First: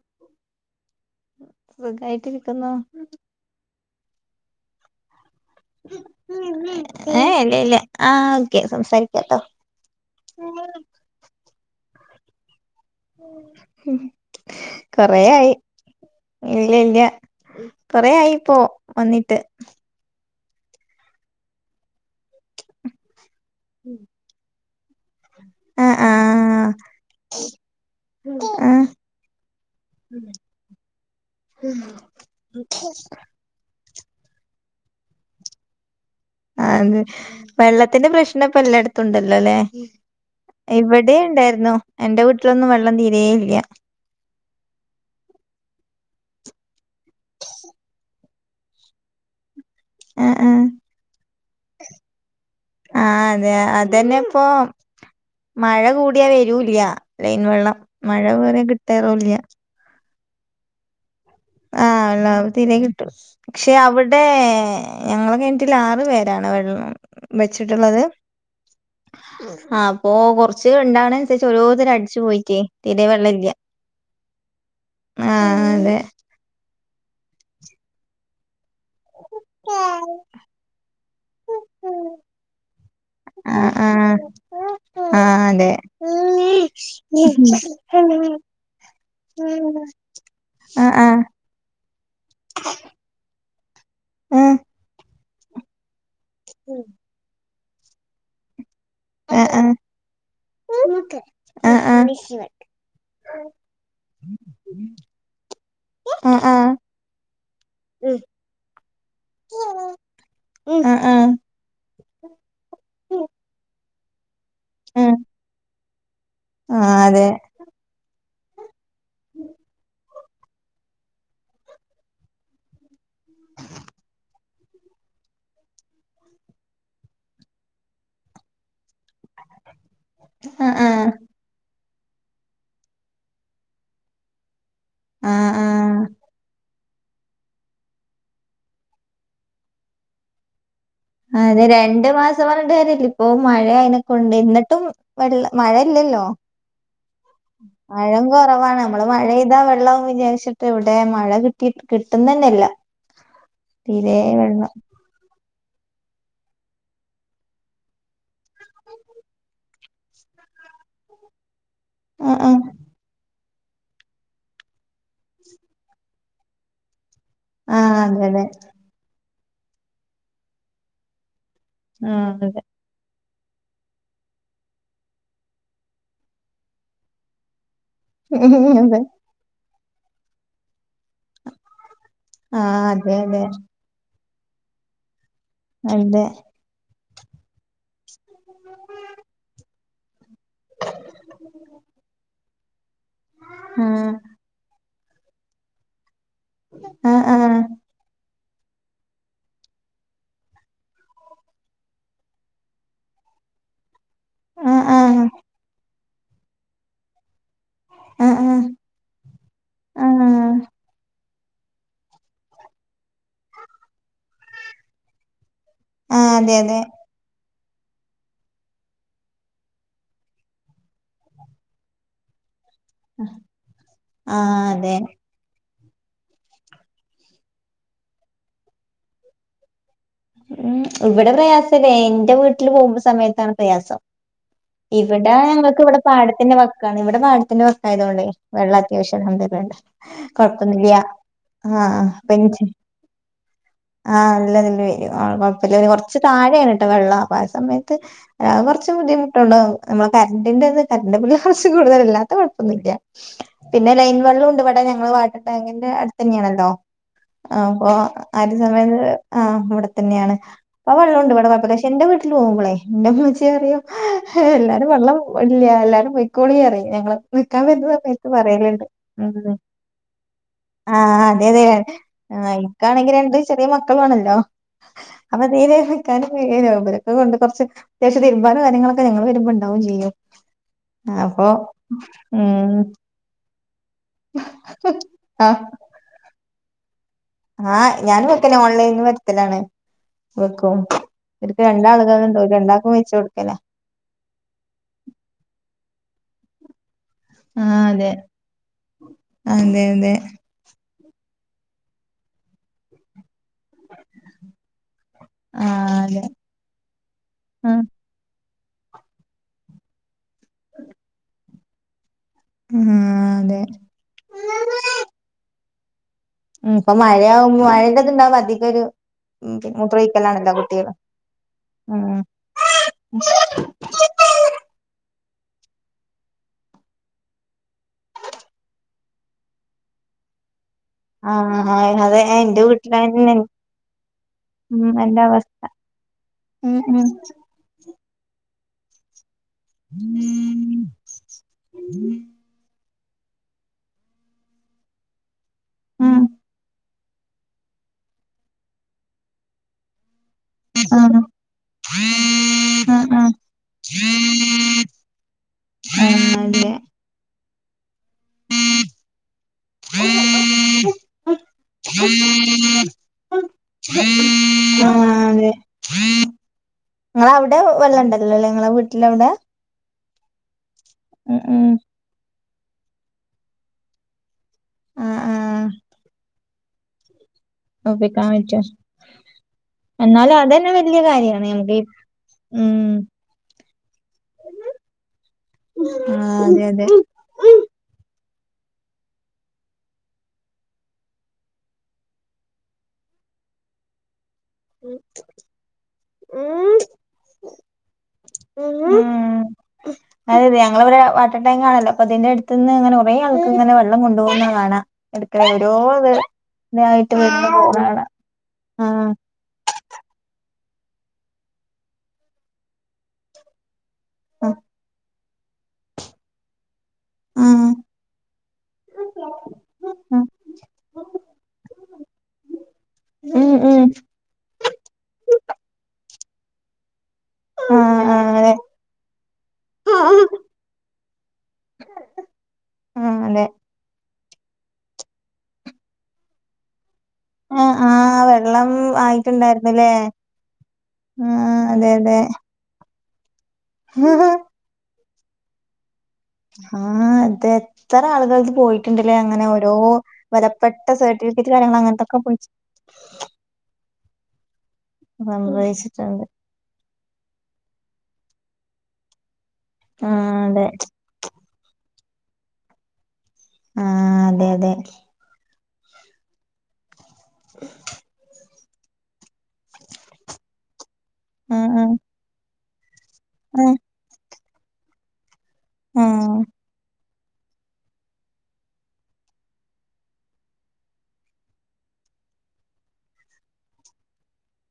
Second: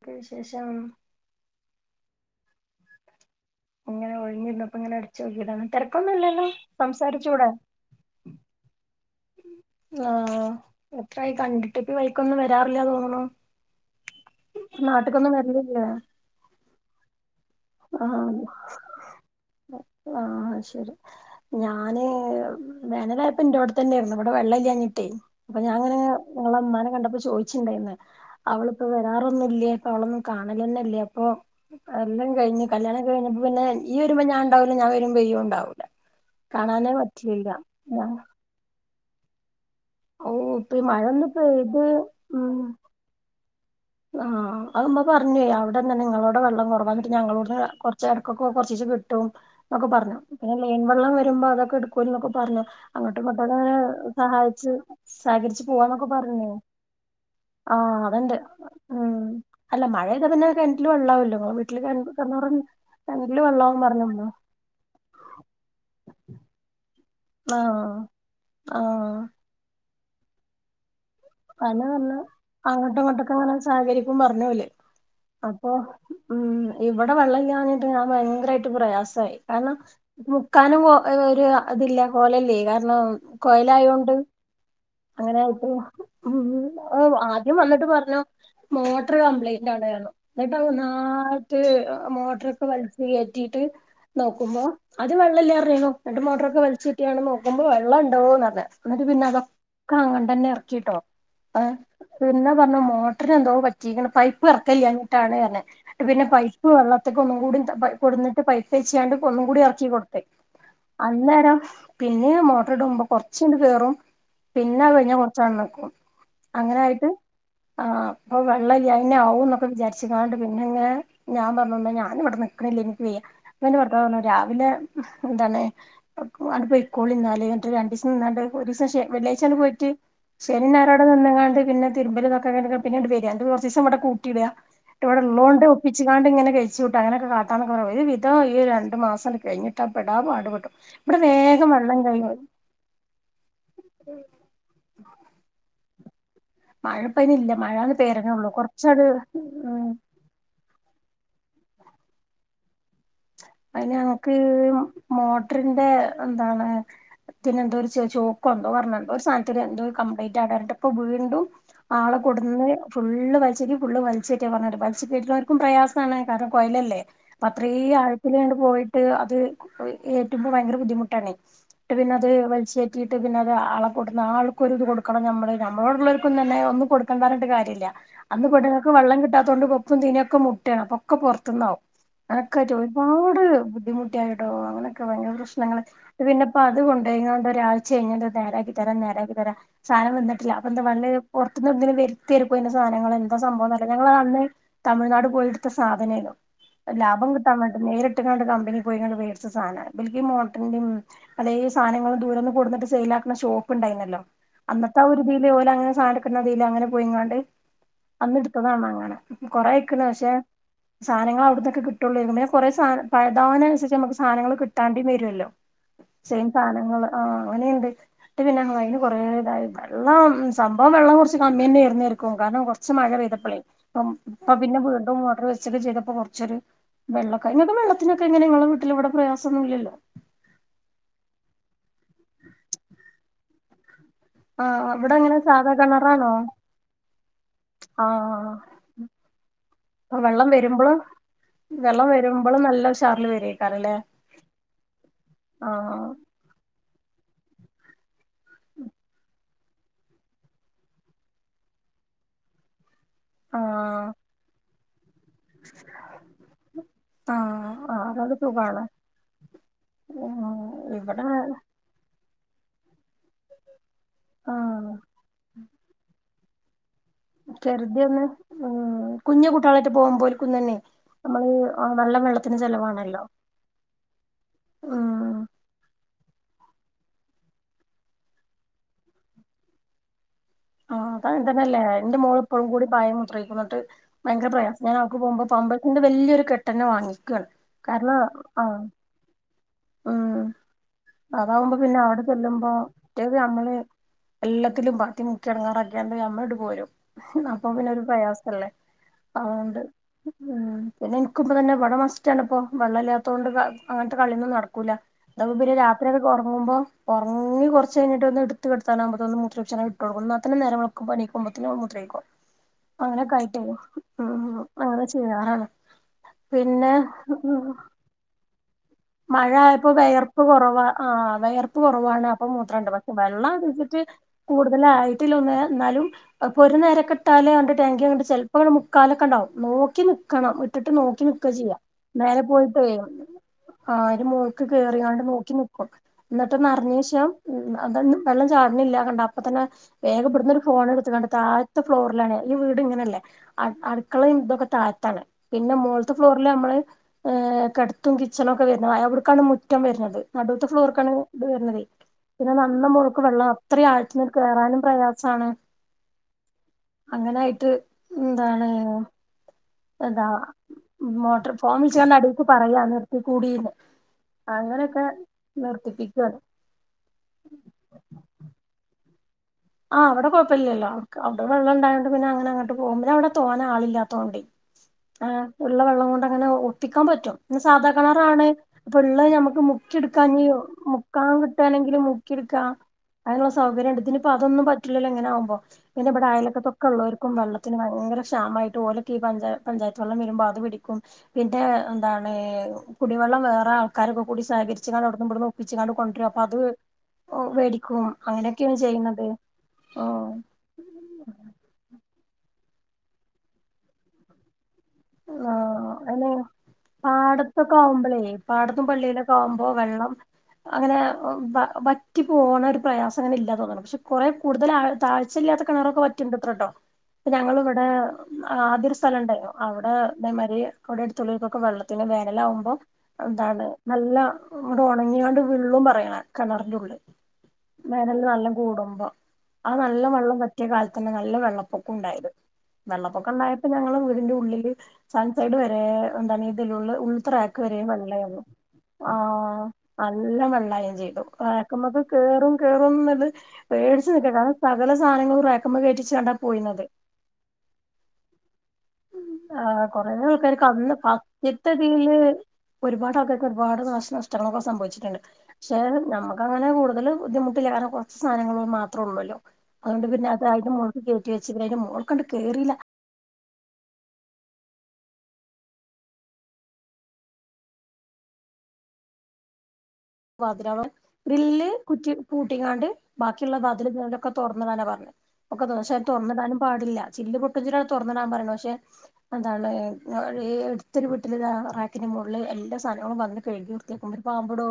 ക്കെ വിശേഷം? ക്കന്നു. ങ്ങനെ ഒഴിഞ്ഞിരുന്ന പ്പൊ ങ്ങനെ അടി ചോകിയതാണ്. തെരക്കൊന്നുല്ലല്ലോ? ഏ സംസാരിചൂടെ? ഇല്ല ഇല്ല ആ ഓക്കെ സംസാരിക്കാട്ടോ ആഹ എത്രായി കണ്ടിട്ട്. ഇപ്പ ഈ വഴക്കൊന്നും വ ഹി നാട്ട്ക്കൊന്നും കൊറൊയായി. വരലില്ലേ ഇല്ല ഇല്ല കൊറേയായിപ്പോ വന്നിട്ട്. ആഹ ശരി. ഞാന് വേനലായപ്പ ന്റോടെ തന്നൊര്ന്നു ഇവ്ടെ വെള്ളല്ലാഞ്ഞി ട്ടെ അപ്പൊ ആ ഞാനങ്ങനെ ആ ഇങ്ങളെ അമ്മാനെ കണ്ടപ്പോ ചോയിച്ചിണ്ടായിന്ന് ആ അവളിപ്പോ വരാറൊന്നും ല്യേ പ്പോ അവളൊന്നും അങ്ങനേന്നൂല്യ അപ്പോ ആ അ് കല്യാണം കഴിഞ്ഞപ്പോ പിന്നെ ഇയ്യ് വരുമ്പോ ഞാ ഉണ്ടാവില്ല ഞാ വരുമ്പോ ഇയ്യും ഉണ്ടാവില്ല ആ അതെ വെള്ളത്തിന്റെ പ്രശ്ന ഇപ്പൊ എല്ലായിടത്തും ഉണ്ടല്ലോ അല്ലെ ഓ ഇപ്പ ഈ ഇവിടേം മഴൊന്ന് ണ്ടായിരുന്നു പെയ്ത് എന്റെ വീട്ടിലൊന്നും വെള്ളം തീരേ ഇല്യ ആഹ അതുമ്മ പറഞ്ഞേ അവിടെന്നെ നിങ്ങളോട് വെള്ളം കുറവാക്കിട്ട് ഞങ്ങളോട് കുറച്ച് ഇടക്കൊക്കെ കുറച്ച് കിട്ടും എന്നൊക്കെ പറഞ്ഞു ആ ആ പിന്നെ ലീൻ വെള്ളം വരുമ്പോ അതൊക്കെ എടുക്കു എന്നൊക്കെ പറഞ്ഞു ആ അങ്ങോട്ടും ങ്ങോട്ടും അതെ ഒക്കെ അതന്നെ ഇപ്പൊ സഹായിച്ച് സഹകരിച്ച് മഴ പോവാന്നൊക്കെ കൂടിയാ പറഞ്ഞേ വരൂല്ല ലൈൻ വെള്ളം ആഹ് മഴ വേറെ കിട്ട [unintelligible] റൂല്യ മഴേയ്താ പിന്നെ കിണറ്റില് വെള്ളാവുല്ലോ പ്പോ വീട്ടിൽ കിണ ആല്ലോ കിണറും തീരെ കിട്ടും കിണറ്റില് ക്ഷേ വെള്ളാവും അവിടെ പറഞ്ഞുമ്മ ഞങ്ങളെ കിണറ്റിൽ ആറു പേരാണ് വെള്ളം ആഹ് വെച്ചിട്ടുള്ളത് ആഹ് ആ അപ്പൊ കൊറച്ച് കൊണ്ടാണ് അതല്ലേ പറഞ്ഞ അങ്ങോട്ടും ഇങ്ങോട്ടൊക്കെ ഇല്ല അങ്ങനെ സഹകരിക്കും പറഞ്ഞപോലെ ആഹ് അപ്പൊ അതെ ഉം ഇവിടെ വെള്ളം ല്യാഞ്ഞിട്ട് ഞാൻ ഭയങ്കരായിട്ട് പ്രയാസമായി കാരണം ആഹ് മുക്കാനും പോ ഒരു അതില്ല ഹോലല്ലേ കാരണം കൊയലായോണ്ട് ആഹ് ആഹ് അങ്ങനെയിട്ടതാ അതെ ആഹ് ഉം ആദ്യം വന്നിട്ട് പറഞ്ഞു മോട്ടർ കംപ്ലയിന്റ് ആണായിരുന്നു എന്നിട്ട് ആഹ് ആഹ് ആഹ് നാട്ട് മോട്ടറ് ഒക്കെ വലിച്ച ത്തീട്ട് നോക്കുമ്പോ അത് വെള്ളല്യ അറിയണൂ ന്നിട്ട് മോട്ടറൊക്കെ വലിച്ചുകേറ്റിയാണ് നോ [unintelligible] വെള്ളം ഉണ്ടോന്ന് പറഞ്ഞ് എന്നിട്ട് പിന്നെ ആഹ് ആഹ് ആഹ് ആഹ് ആഹ് അതൊക്കെ അങ്ങനെ തന്നെ ഇറക്കിയിട്ടോ ആ ആഹ് പിന്നെ പറഞ്ഞ് മോട്ടറിനെന്തോ പറ്റീക്കണ് പൈപ്പ് ഇറക്കല്ലാഞ്ഞിട്ടാണ് പറഞ്ഞ് പിന്നെ പൈപ്പ് വെള്ളത്തൊക്കെ ഒന്നും കൂടി കൊണ്ട്വന്നിട്ട് പൈപ്പ് വെച്ചാണ്ട് ഒന്നും കൂടി ഇറക്കി കൊടുത്തേ ആഹ് ആഹ് അന്നേരം പിന്നെ മോട്ടോറിടുമ്പോ കുറച്ചിങ്ങ് കയറും പിന്നെ കഴിഞ്ഞ ആഹ് കുറച്ചാണം നിക്കും അങ്ങനെ ആയിട്ട് അതെ ആഅ് ഇപ്പൊ വെള്ള ല്യാ പിന്നെ ആവുംന്നൊക്കെ വിചാരിച്ച് [unintelligible] ച്ാണ്ട് പിന്ന ഞാൻ ഞാൻ പറഞ്ഞ് ന്നാ ഞാൻ ഇവിടെ നിൽക്കണില്ലേ വയ്യ അപ്പോ എൻ്റെ ഭർത്താവ് പറഞ്ഞു രാ അെ എന്താണ് [unintelligible] അപ്പ ഇക്കോളി [unintelligible] നിന്നാല് രണ്ട ദിവസം നിന്നാണ്ട് ഒരു ദിവസം [unintelligible] വെള്ളിയാഴ്ച ങ്ങട് പോയിറ്റ് ശനിയും ആഹ് ഞായറും ആടെ ആഹ് നിന്നെങ്ങാണ്ട് പിന്നെ രുമ്പലക്ക [unintelligible] പിന്നെ വരിയാണ്ട് കുറച്ച് ദിവസം ഇവിടെ കൂട്ടീടുക ഇവ്ടെ ആഹ് ഉള്ളോണ്ട് ആഹ് ഒപ്പിച്ചാണ്ട് ഇങ്ങനെ കഴിച്ച ചൂട്ട് അങ്ങനൊക്കെ കാട്ടാന്നൊക്കെ ഒരു വിധം ഈ രണ്ട് മാസം കഴിഞ്ഞിട്ടാൻ പെടാപ്പാടു പെടും അതെ രണ്ട് മാസം പറഞ്ഞിട്ട കാര്ല്ല ഇപ്പൊ മഴ അയിതിനൊക്കുണ്ട് എന്നിട്ടും വെള്ളം മഴ ഇല്ലല്ലോ മഴ ഇപ്പയിനില്ല മഴാന്ന് മഴേം പെര്ണൊള്ളൂ കുറവാണ് നമ്മള് കൊറച്ചട് മഴെയ്താ ഉം വെള്ളാവും വിചാര്ച്ചിട്ട് ഇവിടെ മ മഴ കിട്ടി കിട്ടുന്നന്നെയില്ല അയിന് ഞമക്ക് മോ- - ട്ടറിൻ്റെ എന്താണ് അതിനെന്തോ ഒര് ചോക്ക എന്തോ പറഞ്ഞ് എന്തോ സാധനത്തിന് എന്തോ കംപ്ലയ്ൻ്റ് ആയിട്ട് [inaudible] ട്ടിപ്പ വീണ്ടും ആളെ ആഹ് ആഹ് കൊണ്ടുന്ന് ഫുള്ള് ഇവരീ ഫുള്ള് വലിച്ചേറ്റാൻ പറഞ്ഞോണ്ട് വലിച്ചുകേറ്റുന്നവർക്കും പ്രയാസമാണ് കാരണം കൊയലല്ലേ അപ്പ അത്രേം ആഹ് ആ അതെ ഇതിലെ അതെ അങ്ങട് പോയിട്ട് അത് ഏറ്റുമ്പോ ഭയങ്കര ബുദ്ധിമുട്ടാണ് ന്ന്ട്ട് പിന്നെ അത് ആഹ് അതെ വലിച്ചയറ്റിയിട്ട് ് പിന്നീട് ആളെക്കൂട്ടുന്ന ആൾക്ക് ഒരിത് കൊടുക്കണം ഞമ്മള് ഞമ്മളോടുള്ളവർക്കും തന്നെ ഒന്നും കൊടുക്കണ്ടാ പറഞ്ഞിട്ട് കാര്യമില്ല അന്ന് ഉം, പോയിട്ടങ്ങക്ക് അതെ വെള്ളം കിട്ടാത്തൊണ്ട് വെപ്പും തീനൊക്കെ മുട്ട്യാണ് അപ്പം ഒക്കെ പുറത്തു നിന്നാവും അതൊക്കെ വേ വേ കുട്ടിയായിടോ അങ്ങനൊക്കെ ഭയങ്കര പ്രശ്നങ്ങള് അത് അതെ പിന്നെപ്പോ അത് കൊണ്ടോയെങ്ങാണ്ടോ ച്ചി കഴിഞ്ഞിട്ട് നേരാക്കിത്തരാം നേരാക്കിത്തരാം സാധനം വന്നിട്ടില്ല അപ്പെന്താ വേണ്ടേ പുറത്തൂന്ന് [unintelligible] സാധനങ്ങൾ എന്താ സംഭവംന്നല്ല ആഹ് ഞങ്ങൾ അന്ന് തമിഴ്നാട് പോയെടുത്ത സാധനല്ലോ ആ ആ നേരിട്ടുകണ്ട് കമ്പനീപോയി ങ്ങള് വേടിച്ച സാധനവാ എനിക്കി മോട്ടോറിൻ്റേം ഈ സാധനങ്ങള് ദൂരേന്ന് കൊണ്ടന്നിട്ട് യിലാക്കുന്ന ഷോപ്പ് ഉണ്ടായിരുന്നല്ലോ ആഹ് അന്നത്തെ ആ ഒരു ആഹ് ഇതീല് ഓലെ അങ്ങനെ സാധനെടുക്കുന്ന ഇതീല് അങ്ങനെ പോയെങ്ങാണ്ട് അന്ന് ആഹ് ആഹ് എടുത്തതാണ് അങ്ങനെ കൊറെ അയക്കൂല്ലേ പക്ഷെ ആഹ് സാനങ്ങൾ അവിടത്തൊക്കെ കിട്ടുള്ളൂ ഇനിമേ കൊറെ സാന പഴേതാവന അനുസരിച്ച് നമുക്ക് സാനങ്ങൾ കിട്ടാണ്ടിവരോല്ലോ ആഹ് സെയിം അതെ അതെ സാനങ്ങള് ആ ഓനെവിടെ ട്ട് പിന്നെ അങ്ങ് കൊറേ അയിന് കൊറേ ഇതായി വെള്ളം സംഭവം വെള്ളം കൊറച്ച് കമ്മിന്നേർന്നേർക്കും കാരണം കൊ ച്ച് മഴ പെയ്തപ്പളേ ഇപ്പം ഇപ്പ ആഹ് പിന്നെ അതെ വീണ്ടും മോട്ടറ് വെച്ചെക്കെ ചെയ്തപ്പോ കൊർച്ചൊര് വെള്ളൊക്കെ ഇങ്ങക്ക് വെള്ളത്തിനൊക്കെ എങ്ങെനെ ഇങ്ങള് വീട്ട്ല് വടെ പ്രയാസൊന്നുല്ലല്ലോ? ഉം ഇവിടെ പ്രയാസല്ല എന്റെ വീട്ട്ല് പോകുമ്പോ സമയത്താണ് പ്രയാസം ആഹ് ഇവിടെ ഇവടെ എങ്ങനെ സാധാ ഞങ്ങക്ക് ഇവടെ കിണറാണോ പാടത്തിന്റെ വക്കാണ് ഇവടെ പാടത്തിന്റെ വക്കായതുകൊണ്ടേ ആഹ് വെള്ളം അത്യാവശ്യം അപ്പൊ [unintelligible] വെള്ളം വരുമ്പളും കൊഴപ്പൊന്നില്യാ ആഹ് വെള്ളം ആഹ് വരുമ്പളും ബെഞ്ചിൻ നല്ല ഉഷാറില് വരേക്കാരല്ലേ ആഹ് ഇല്ല ഇല്ലേ ആള് കൊഴപ്പല്ല ഒര് ആഹ് കൊർച്ച് താഴെണ് ട്ടൊ വെള്ളം അപ്പൊ ആ സമയത്ത് ആഹ് കൊർച്ച് ബുദ്ധിമുട്ട്ണ്ടാവും നമ്മള് കര്ന്റിന്റെ ഇത് കര്ന്റ് ബില്ല് കോർച്ച് കൂടുതലല്ലാത്ത കൊഴപ്പൊന്നുല്ലാ പിന്നെ ആഹ് ലൈൻ വെള്ളം ഇണ്ട് ഇവിടെ ഞങ്ങളെ വാ ടെങ്കിന്റെ അടുത്തന്നെണല്ലോ ആഹ് അപ്പൊ ആഹ് അതോണ്ട് ആര് സുഖാണ് സമയത്ത് ആഹ് അവിടെ തന്നെണ് പ്പ വെള്ളം ഇവിടെ ഉണ്ട് ഇവടെ കൊഴപ്പല്ല ക്ഷെ ഇന്റെ വീട്ടില് പോകുമ്പളെ ഇന്റെ ഉമ്മച്ചി പറയും ആ എല്ലാരും വെള്ളം ഇല്ല എല്ലാരും പൊയ്ക്കോളി അറിം ഞങ്ങള് നിക്കാൻ വെര്നെ ചെറുതി ഒന്ന് സമയത്ത് പറയല് ഇണ്ട് ഉം കുഞ്ഞു ഉം കുട്ടികളായിട്ട് പോകുമ്പോൽക്കും തന്നെ ആ നമ്മള് അതെ അതേ വെള്ളം ആഹ് വെള്ളത്തിന് ഇൻക്കാണെങ്കി ചെലവാണല്ലോ രണ്ട് ചെറിയ മക്കളു അണല്ലോ ഉം അപ്പ തീരെ ന്ന്ക്കാന് ഏഹ് കൊണ്ട് കൊർച്ച് അത്യാവശ്യം തിര്മ്പാനും കാര്യങ്ങളൊക്കെ ഞങ്ങള് വരുമ്പോ ഇണ്ടാവും ചെയ്യും ആഹ് അത് അങ്ങൻ അപ്പൊ തന്നെല്ലേ ഇന്റെ മോള് ഇപ്പളും ഉം കൂടി പായേ മൂത്രോഴിക്കും ട്ട് ഭയങ്കര പ്രയാസ ഞാനവൾക്ക് പോകുമ്പോ പമ്പയ്സിന്റെ വല്ല്യോരു കെട്ടന്നെ വാങ്ങി ആഹ് ഞാനും അങ്ങൻ തന്നെ ഓൺലൈന്ന് വരുത്തലാണ് ഉം വെക്കും ഇവര്ക്ക് അതാവുമ്പോ പിന്നെ അവിടെ രണ്ടാളതും [unintelligible] രണ്ടാക്കും വെച്ച് കൊടുക്കലാ എല്ലത്തിലും ബത്തി മുക്കി എടങ്ങേറാക്ക്യണ്ട് ഞമ്മളണ്ട് പോരും ആ അപ്പൊ പിന്നൊരു അതെ പ്രയാസല്ലേ അതുകൊണ്ട് അതെ അതെ ഉം പിന്നെ ഇൻക്കുപ്പ തന്നെ ഇവടെ മസ്റ്റാണിപ്പൊ വെള്ളല്ലാ ത്തോണ്ട് വ അങ്ങൻത്തെ കളിയൊന്നും നട്ക്കൂല ഇതാവുമ്പോ ആ പിന്നെ അതെ രാത്രിയൊക്കെ ഒർങ്ങുമ്പോ ഒർങ്ങി ആ കൊർച്ച് കഴ്ഞ്ട്ട് ഒന്ന് ഇട് ത്ത് ഇട്ത്താനാവുമ്പക്കും ഒന്ന് മൂത്ര ഒഴിച്ച് ഒന്ന് ഇട്ട് കൊടുക്കും എന്നാത്തന്നെ നേരം വെളുക്കുമ്പോ എണീക്കുമ്പോതിന് ഓള് മൂത്രൊഴിക്കും ഉം അങ്ങനൊക്കെ അതെ ആയിട്ടേ ഉം അങ്ങനെ ചെയ്യാറാണ് ഉം ഇപ്പ പിന്നെ ഉം മഴയാമ്പോ മഴേത്തക്കെ ഇണ്ടാവും അധിക ഒരു മഴ ഉം ഇപ്പോ വെയർപ്പ് മൂത്രൊഴിക്കലാണല്ലോ കൊറവാ കുട്ടികള് ആഹ് വെയർപ്പ് ഉം കൊറവാണ് അപ്പൊ മൂത്രണ്ട് പക്ഷെ വെള്ളം കു [unintelligible] കൂട്തലായ് ട്ടിലൊന്ന് എന്നാലും ഇപ്പ ഒരു നേരക്കിട്ടാലേ ണ്ട് ടാങ്കിങ്ങട്ട് ചെലപ്പങ്ങ്ട് മുക്കാലൊക്കെണ്ടാവും നോക്കി നി ക്കണം ഇട്ടിട്ട് നോക്കി നിക്ക ആഹ് ചെയ്യ ആഹ് അതെ നേരെ എന്റെ പോയിട്ടേ വീട്ടിലന്നെ അഹ് ഒരു മോക്ക് ഉം എന്റെ കേറിയാണ്ട് നോക്കി അവസ്ഥ നിക്കും എന്നിട്ട് ഉം ഉം നറഞ്ഞേഷം ഉം അത് വെള്ളം ച ചാടണില്ല കണ്ട അപ്പ തന്നെ വേഗം ഇബ്ട്ന്നൊരു ഫോൺ എടുത്ത് കണ്ട താഴത്ത ഫ്ലോറിലാണ് ഈ വീടിങ്ങനെൽ ലെ അട് അടുക്കളേം ഇതൊക്കെ താഴ്ത്താണ് പിന്നെ മോള്ത്തെ ഉം ഫ്ലോറില് നമ്മള് ഏഹ് കെടത്തും കിച്ചണും ഒക്കെ വര്ന്നെ അവിടുക്കാണ് മുറ്റം വരണത് നടുവത്തെ ഫ്ലോർക്കാണ് ആഹ് ഇത് വർണതെ പിന്നെ നന്ന ആഹ് മൊഴ്ക്ക് ആഹ് വെള്ളം അത്ര ആഴ്ത്തന്ന് കേറാനും പ്രയാസാണ് ആഹ് അതെ അങ്ങനയിട്ട് എന്താണ് എതാ മോട്റ് ഫോൺ വിളിച്ചണ്ടടുക്ക് പറയാ നിർത്തി കൂടീന്ന് അങ്ങനൊക്കെ ആഹ് നിർത്തിപ്പിക്കോ ഇങ്ങളവിടെ വെള്ളോണ്ടല്ലോല്ലേ ഇങ്ങള വീട്ടി ആഹ് അവിട കൊഴ്പ്പില്ലല്ലോ അവർക്ക് ഉം അവിടെ ഉം വെള്ളംണ്ടായോണ്ട് പിന്നെ അങ്ങനെ അങ്ങട്ട് പോമ്പ ഞ വിടെ തോനാ ആളില്ലാത്തോണ്ടേ ആഹ് ഉള്ള വെള്ളം കൊണ്ട് അങ്ങനെ ഒ ഒപ്പിക്കാൻ പറ്റും ഇ [unintelligible] സാദാ ഒപ്പിക്കാൻ കെണറാണേ പറ്റും വെള്ള ഞമ്മക്ക് എന്നാലും മുക്യെടുക്കാഞ്യോ അതന്നെ വല്യ മുക്കാൻ കാര്യാണ് നമുക്ക് ഈ കിട്ടേണെങ്കില് മുക്കി എട് ക്കാ ഉം അയിനൊള്ള സൗകര്യണ്ട് ഇതി പ്പ അതൊന്നും പറ്റില്ലല്ലോ ഇങ്ങനാമ്പോ പിന്നെ ഇബിട ആഹ് അതെ അതെ അയലക്കത്തൊക്കെള്ളോർക്കും വെള്ളത്തിന് ഭയ ങ്കര ക്ഷാമായിട്ട് ഓലൊക്ക ഈ പഞ്ചായ പഞ്ചായത്ത് വെള്ളം വരുമ്പ അത് പിടിക്കും പിന്നെ എന്താണ് കുടിവെള്ളം വേറെ ആൾക്കാരൊക്കെ കൂടി സേഖരിച്ചിങ്ങാണ്ട് അവിടുന്നും ഇവിടുന്നും ഒപ്പിച്ച് എങ്ങാണ്ട് കൊണ്ടുവരും അപ്പൊ അത് ഉ മേടിക്കും അങ്ങനെയൊക്കെയാണ് ചെയ്യുന്നത് ഉം ആഹ് അതെയതെ ഞങ്ങൾ ഇവിടെ വാട്ടർ ടാങ്ക് ആണല്ലോ അപ്പൊ അതിന്റെ ത്ത്ന്ന് ഇങ്ങനെ കുറെേ ആൾക്ക് ഇങ്ങനെ വെള്ളം കൊണ്ടുപോകുന്നത് കാണാം എടുക്കണെ ഓരോ ആഹ് അയിന് ഇതായിട്ട് വീണ് പാടത്തൊക്കെ പോണ കാണാം ആവുമ്പോളേ പാടത്തും ആഹ് പള്ളിയിലൊക്കെ ആവുമ്പോ വെള്ളം അങ്ങനെ വ വറ്റി പോവന്ന ഒരു പ്രയാസം അങ്ങനെ ഇല്ലാ തോന്നണ് പക്ഷെ കുറെ ആഹ് കൂടുതൽ താഴ് ശ്യല്ലാത്ത കിണറൊക്കെ വറ്റുണ്ടത്രേട്ടോ ഞങ്ങൾ ആഹ് ഇവിടെ ആദ്യം ഒരു സ്ഥലമുണ്ടായിരുന്നു അവിടെ ആഹ് ഇതേമരി കുടയെടുത്തുള്ളിക്കൊക്കെ വെള്ളത്തിന് വേനലവുമ്പോ ഉം എന്താണ് ഉം നല്ല അങ്ങിട് ഉണങ്ങിയോണ്ട് വിള്ളും പറയണ കിണറിന്റെ ഉള്ള് ആഹ് വേനല് ആഹ് നല്ലം അതെ കൂടുമ്പോ ആ നല്ല വെള്ളം വറ്റിയ കാലത്തന്നെ നല്ല വെള്ളപ്പൊക്കം ഉണ്ടായത് ആഹ് വെള്ളപ്പൊക്കം അതെ ഉണ്ടായപ്പോ ഞങ്ങള് വീടിന്റെ ഉള്ളില് സൺഷേഡ് വരെ എന്താണ് ഇതില ഉള്ള ഇത്രാക്ക് ആഹ് വരെ ആഹ് വെള്ളായുള്ളൂ വെള്ളം ആ ആയിട്ടുണ്ടായിരുന്നുല്ലേ നല്ല വെള്ളായേം ചെയ്തു ആഹ് റാക്മ അതെ അതെ കേറും കേറും എന്ന്ത് പേടിച്ച് ആഹ് നിക്ക കാരണം സകല സാനങ്ങളും റാക്കുമ്മേ കേറ്റി ആഹ ഇത് എത്ര ആളുകളുടെ പോയി ണ്ടേ അങ്ങനെ ഓരോ ആഹ് കൊറേ ആൾക്കാർക്ക് വിലപ്പെട്ട അന്ന് സർട്ടിഫിക്കറ്റ് കാര്യങ്ങളൾ ഫസ്റ്റ്ത്തതീല് അങ്ങനെത്തോക്കെ പോയി ഒരുപാട് ആൾക്കൊക്കെ ഒരുപാട് നാശനഷ്ടങ്ങളൊക്കെ സംഭവിച്ചിട്ടുണ്ട് ക്ഷെ സംഭവിച്ചിട്ടുണ്ട് നമുക്ക് അങ്ങനെ കൂടുതല് ബുദ്ധിമുട്ടില്ല കാരണം കുറച്ച് സാധനങ്ങള് മാത്രേ ഉള്ളല്ലോ അതുകൊണ്ട് ആഹ് പിന്നെയത് അതെ അതിൻ്റെ മുകളിലേക്ക് കേറ്റി വെ ഇവനായിന്റെ മോൾക്കണ്ട് കേറില്ല ആഹ്. അതെ അതെ [unintelligible] വാതിരാളോ ഗ്രിൽ ആഹ് കുറ്റിയി പൂട്ടിങ്ങാണ്ട് ബാക്കിയുള്ള ആഹ് വാതിലും ജനലൊക്കെ തുറന്നിടാനാ പറഞ്ഞേ ഒക്കെ ദോശ ആഹ് തുറന്നിടാനും പാടില്ല ചില്ല് പൊട്ടുഞ്ചിര തുറന്നടാൻ പറയണെ പക്ഷെ എന്താണ് ഈയടുത്തൊരു വീട്ടില് റാ റാക്കി മുള്ളെ എല്ലാസാധനവും വന്ന് കഴുകി വൃത്തിയാക്കുമ്പ ഒരു പാമ്പെടോ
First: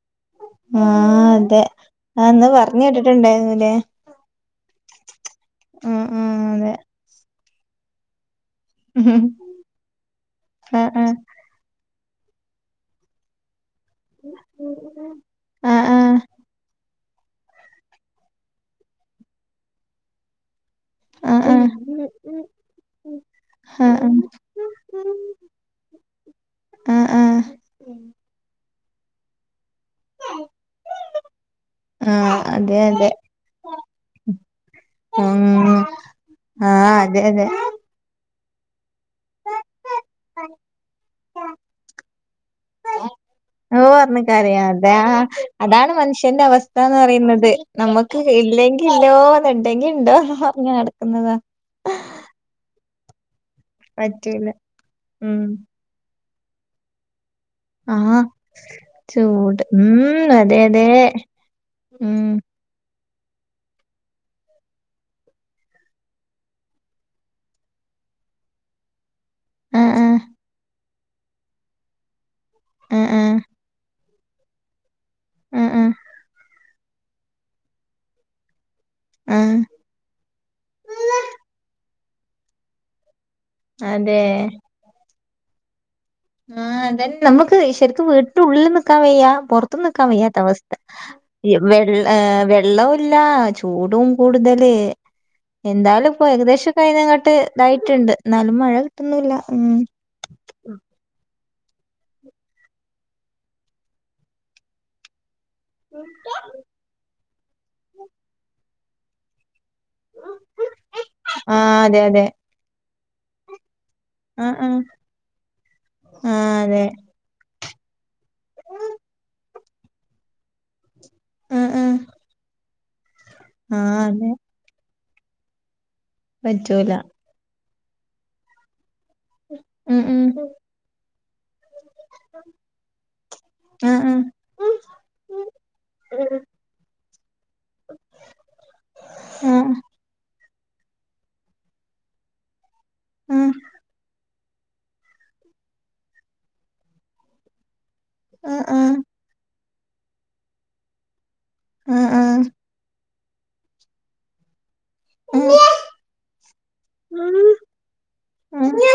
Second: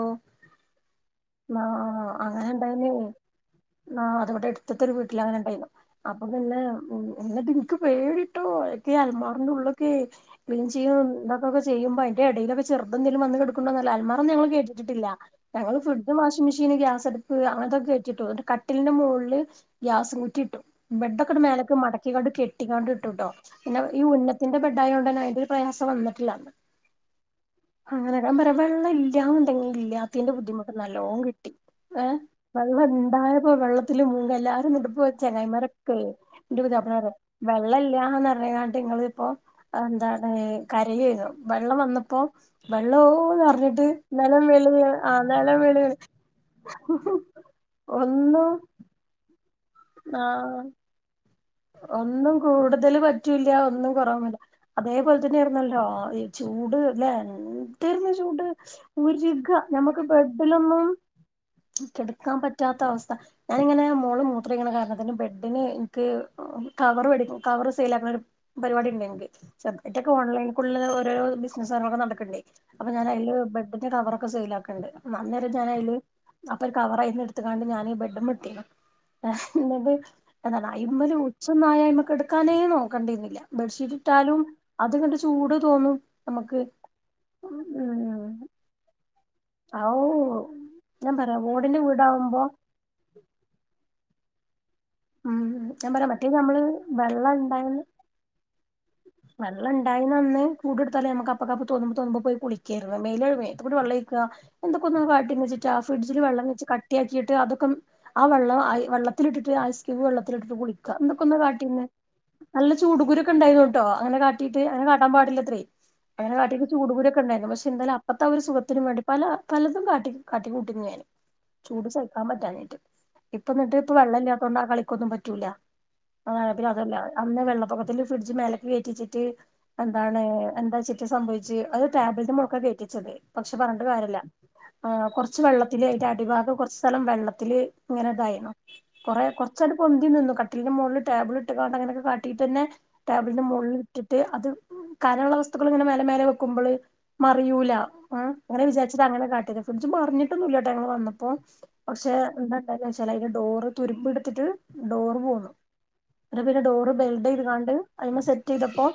ആ അതെ ആഹ് അങ്ങനെ അന്ന് പറഞ്ഞ് കേട്ടിട്ടുണ്ടായിരുന്നില്ലേ ഇത്തത്തൊരു വീട്ടിലങ്ങനെണ്ടായിരുന്നു അപ്പൊ പിന്നെ മ് എന്നിട്ട് എനിക്ക് പേടി ട്ടോ ക്കെ അൽമാറിന്റെ ഉള്ളൊക്കെ ക്ലീൻ ചെയ്യ അതെ ഇണ്ടാക്കൊക്കെ ചെയ്യുമ്പോ എ എടയിലൊക്കെ ചെറുത് എന്തെലും വന്നുകിടക്കൊണ്ടൊന്നല്ലേ അലമാരയൊന്നും ഞങ്ങള് കേറ്റിയിട്ടിട്ടില്ല ഞങ്ങള് ആഹ് ഫ്രിഡ്ജും വാഷിം മെഷീൻ ഗ്യാസടുപ്പ് അങ്ങനെത്തൊക്കെ കേറ്റിയിട്ടു ന്നിട്ട് കട്ടിലിന്റെ മുകളില് ഗ്യാസും കുറ്റിയിട്ടു ബെഡ് ഒക്കെത് ആഹ് ആഹ് ആഹ് ആഹ് ആഹ് ആഹ് മേലക്ക് മടക്കിക്കൊണ്ട് കെട്ടിക്കൊണ്ടിട്ടു ട്ടോ പിന്നെ ഈ ഉന്നത്തിന്റെ ബെഡ് ആയുണ്ടെന്നെ അതിന്റെ രു പ്രയാസം വന്നിട്ടില്ല ആഹ് ആഹ് ആഹ് അങ്ങനെ അന്നേരം വെള്ളം ഇല്ലാന്നണ്ടെങ്കില് ന്റെ ബുദ്ധിമുട്ട് നല്ലോം കിട്ടി എ ആഹ് അതെ വെള്ളം അതെ ഇണ്ടായപ്പോ വെള്ളത്തില് മുങേ എല്ലാരും ഉം ചെങ്ങായിമാരൊക്കെ എന്റെ ആഹ് [unintelligible] അതെ അതെ വെള്ള ഇല്ലാന്നറിയാണ്ട് നിങ്ങളിപ്പോ എന്താണ് കരയെനു വെള്ളം വന്നപ്പോ വെള്ളവും... ന്ന് പറഞ്ഞിട്ട് നിലം വെളി ആ അതാണ് മനുഷ്യന്റെ അവസ്ഥ എന്ന് പറയുന്നത് നമ്മുക്ക് ഒന്നും ഇല്ലെങ്കിൽ ഇല്ലോ ഉണ്ടെങ്കി ഇണ്ട് ആഹ് ഞ്ഞ് നടക്കുന്നുന്നതാ ഒന്നും കൂടുതല് പറ്റൂല്ല ഒന്നും കുറവും പറ്റൂല അതേപോലെ ഉം തന്നെയായിരുന്നാല്ലോ ആവിയും ചൂട് ല്ലേ ആ രുന്നു ചൂട് ഉരുക ചൂട് നമ്മുക്ക് ഉം അതെ അതെ ബെഡിലൊന്നും ഉം കിടക്കാൻ പറ്റാത്ത അവസ്ഥ ഞാനിങ്ങനെ മോള് മൂത്രൊഴിക്കണ കാരണത്തിന് ബെഡിന് എനിക്ക് ഓം കവറ് വേടിക്കു കവറ് സെയിൽ ആക്കുന്ന ഒരു പരിപാടി ഉണ്ട് ഞങ്ങക്ക് ആ ആ ചെതിക്കെ ഓൺലൈൻ ക്കുള്ളുകൾ ഓരോരോ ബിസിനസ്സ് നല്ലോണം നടക്കണ്ടെ അപ്പൊ ആ ഞാൻ ആ അയില് ബെഡിന്റെ കവറൊക്കെ സെയിൽ ആക്കണണ്ട് അ അന്നേരം ആ ഞാൻ ആ അയില് ഒരു കവർ അയ്‌ന്ന് എടുത്തുകൊണ്ട് ഞാന് ബെഡ്മ്മെ ഇട്ടെനു ആ എന്നിട്ട് എന്താണ് [unintelligible] ായ്മക്ക് എടുക്കാനേ നോക്കണ്ടിരുന്നില്ല ബെഡ്ഷീറ്റ് അതെ ഇട്ടാലും അതിനൊരു ചൂട് തോന്നും നമുക്ക് ആ അതന്നെ നമുക്ക് ശരിക്കും ഉം വീട്ടിനുള്ളിൽ നിൽക്കാൻ വയ്യാ പുറത്തും ഔ നിക്കാ വയ്യാത്ത അവസ്ഥ ഞാൻ പറയാ ഇ ഓടിന്റെ വെള്ള ഏ വീടാവുമ്പോ വെള്ളവുംഇല്ല ചൂടും കൂടുതല് ഉം ഞാൻ പറയാ എന്തായാലും ഇപ്പോ മറ്റേത് നമ്മള് ഏകദേശമൊക്കെ വെള്ളം അതിനേക്കാട്ടിലും ഉണ്ടായന്ന് ഇതായിട്ടുണ്ട് എന്നാലും മഴ കിട്ടുന്നുല്ല വെള്ളം ഉം ഉണ്ടായിരുന്നന്ന് കൂട് എടുത്താലേ നമക്ക് അപ്പോ തോന്നുമ്പോ തോന്നുമ്പോ പോയി കുളിക്കായിരുന്നു മേലുകഴുകെയിരുന്നു ഇത്തിക്കൂടി വെള്ളമൊഴിക്കുക എന്തൊക്കൊ കാട്ടി റ്റാ ഫ്രിഡ്ജില് വെള്ളം വെച്ച് കട്ടിയാക്കിയിട്ട് അതൊക്കെ ആ വെള്ളം ആയ് വെള്ളത്തിലിട്ടിട്ട് ക്യു വെള്ളത്തിലിട്ടിട്ട് കുളിക്ക എന്നൊക്കെ ഒരു ആ കാട്ടീന്ന് അതെ അതെ നല്ല ചൂടുകൂരുക്കെണ്ടായിന്ട്ടോ അങ്ങനെ ആ കാട്ടീട്ട് ആ അങ്ങനെ കാട്ടാൻ പാടില്ലത്രെ ആ അങ്ങനെ കാട്ടീട്ട് അതെ ചൂടൂകുരുവൊക്കെണ്ടാരുന്നു പക്ഷേ ഇന്തല അത്ത ഒരു സുഖത്തിനന് വേണ്ടി പല പലതും കാട്ടി കാട്ടി കൂട്ടിക്കുന്നു ഞാൻ ആ ആ ചൂട് സഹിക്കാൻ പറ്റാനീട്ട് ഇപ്പ എന്നിട്ട് ആ ഇപ്പൊ അതെ വെള്ളമല്ലാത്ത കൊണ്ട് ആ കളിക്കൊന്നും പറ്റൂല പറ്റൂല അതല്ല അന്ന് വെള്ളപ്പൊക്കത്തിൽ ഫ്രിഡ്ജ് മേലക്ക വേറ്റിച്ചിട്ട് ഉം എന്താണ് ഉം എന്താ ചിറ്റ സംഭവിച്ചു അത് ടാബ്ലറ്റ് മൂക്കൊക്കെ കയറ്റിച്ചത് പക്ഷെ പറഞ്ഞണ്ട ആ കാര്യമല്ല ആ് കുറച്ച് വെള്ളത്തില് അതിന്റെ ആ അടിഭാഗം കുറച്ച് സ്ഥലം വെള്ളത്തില് ഇങ്ങനെ ഇതായിരുന്നു കൊറെ കുറച്ച് അങ്ങനെ ആഹ് പൊന്തി നിന്നു കട്ടിന്റെ മുകളിൽ ടേബിൾ ഇട്ടുകാണ്ട് അങ്ങനെക്കെ കാട്ടീട്ട തന്നെടബിന്റെ മുകളിൽ ഇട്ടിട്ട് അത് കാരാനുള്ള വസ്തുക്കൾ ഇങ്ങനെ മല മേലെ വെക്കുമ്പോള് മറിയൂല ആ് അങ്ങന വിചാരിച്ചിട്ട അങ്ങെ കാട്ടിയത് ഫ്രഡ്ജ് മറിഞ്ഞിട്ടൊന്നുമല്ലാട്ടോ ഞങ്ങൾ വന്നപ്പോ പക്ഷെ എന്ത അതെ ചില അതിന്റെ ഡോറ് തുരുമ്പ എടുത്തിട്ട് ഡോറ് പോന്നു ഉം പി പിന്നെ ഡോറ് ബെൽഡ് ചെയ്ത് കാണ്ട് സെറ്റ് ചെയ്തപ്പൊ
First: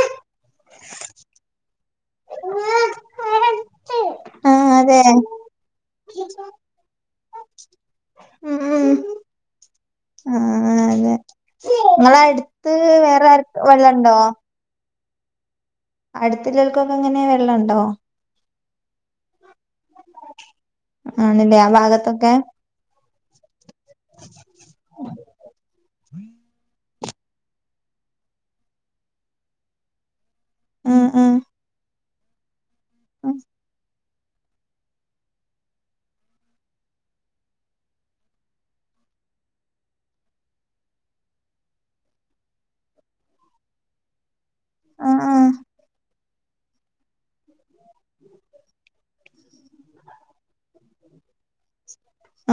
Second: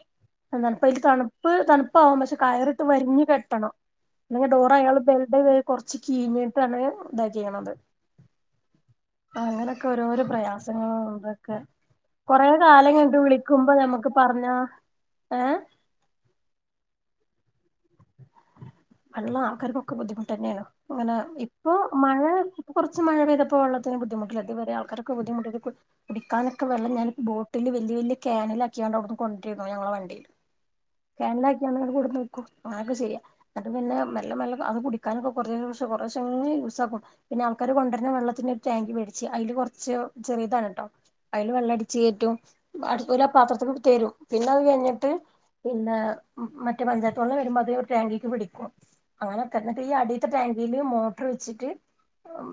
തണുപ്പ ഇത് തണുപ്പ് തണുപ്പവാം പക്ഷെ കയറിട്ട് വ രിഞ്ഞു കെട്ടണം നി ആഹ് ഡോറ അയാൾ അതെ ബെൽഡ് കുറച്ച് കീമീട്ടാണ് ഇ അങ്ങനെയൊക്കെ ഓരോരോ പ്രയാസങ്ങള ഉ നിങ്ങളെ കൊറ അടുത്ത് കാലം കണ്ട് വേറെ ആർക്ക് വിളിക്കുമ്പോ നമ്മുക്ക് പറഞ്ഞ ഏ അടുത്തിൾക്കൊക്കെ എങ്ങനെയ വെള്ളംമു ണ്ടോ അ ആക്കക്കൊക്കെുധിമുട്ട് തന്നെയാണ് അങ്ങനെ ആണല്ലേ ആ ഇപ്പോ മഴ ഭാഗത്തൊക്കെ കുറച്ച് മഴ പെയതപ്പോ ഉള്ളതിന് ബുദ്ധിമുട്ടില്ല ആൾക്കൊക്കെ ബുദ്ധിമുട്ട കുടിക്കാനൊക്കെള്ള വെള്ളം ബോട്ടില് വലിയ വലിയ കാനിലാക്കിയണ്ട് അവിടുന്ന് കൊണ്ടിുന്നു ഞങ്ങളെ വണ്ടിയില് ഉം ഉം കാനിലാക്കിയിവിടെ കൊണ്ടുവെക്കും അങ്ങനെ യൊക്കെചെയ്യ അത് പിന്നെ എല്ലല്ല അത് കുടിക്കാനൊക്ക കുറ കുറ യൂസ്സാക്കും പിന്നെ ആൾക്കാര് കൊണ്ടുവരുന്ന വെള്ളത്തിന്റെ ഒരു ടാങ്ക് മേടിച്ചു അതില് കൊറച്ച് ചെറിയ ഇതാണ് കേട്ടോ അതിൽ വെള്ളംടിച്ച കയറ്റും അതുപോലെ ആ പാത്രത്തി തരും പിന്നെ അത് കഴിഞ്ഞിട്ട് ആഹ് ആഹ് മറ്റ പഞ്ചായതുവെള്ളം വരുമ്പങ്കക്ക് പിടിക്കുംനെ പ്പ ഈ അടിയത്ത ടാങ്കയില് മോട്ടർ വെച്ചിട്ട്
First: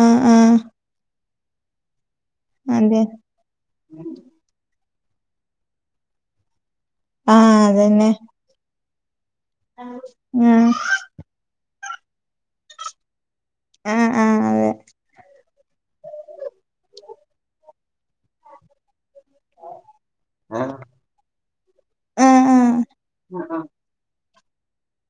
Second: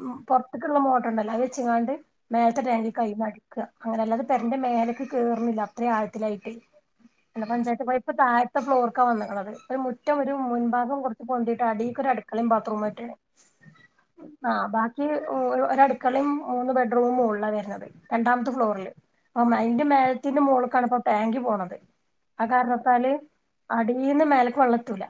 ആഹ് ആഹ് പുറത്തക്കുള്ള മോട്ടർുണ്ടല്ലോ ങ്ങാണ്ട് മേലത്തെ അതെ ടാങ്കിൽനിന്നും അടുക്കുക അങ്ങന അല്ലാെ പെരന്റെ മേലക്ക് കേറുന്നില്ല അത്ര ആഴത്തിലായിട്ട് ആഹ അതന്നെ അടുത്ത ഫ്ലോർക്ക വന്നങ്ങളത് ഒരു മുറ്റം ഒരു ആഹ് മുൻഭാഗം കുറച്ച് പൊന്തീ ട്ട് അടൊ ഒരു അടുക്കളയും ബാത്റൂം മറ്റ് ആഹ് ആഹ് ആ അതെ ബാക്കി ഒരടുക്കളയും മൂന്ന് ബെഡ്റൂമും മോളില വരുന്നത് രണ്ടാമത്തെ ഫ്ലോറിില് അ അതിന്റെ മേലത്തിന്റെ മോൾക്കാണ് ഇപ്പോൊ ടാങ്ക് പോണത് ആഹ് ആ കാരണം ആഹ് എന്നാല് ആഹ് അടീന്ന് മേലക്ക വെള്ളത്തൂല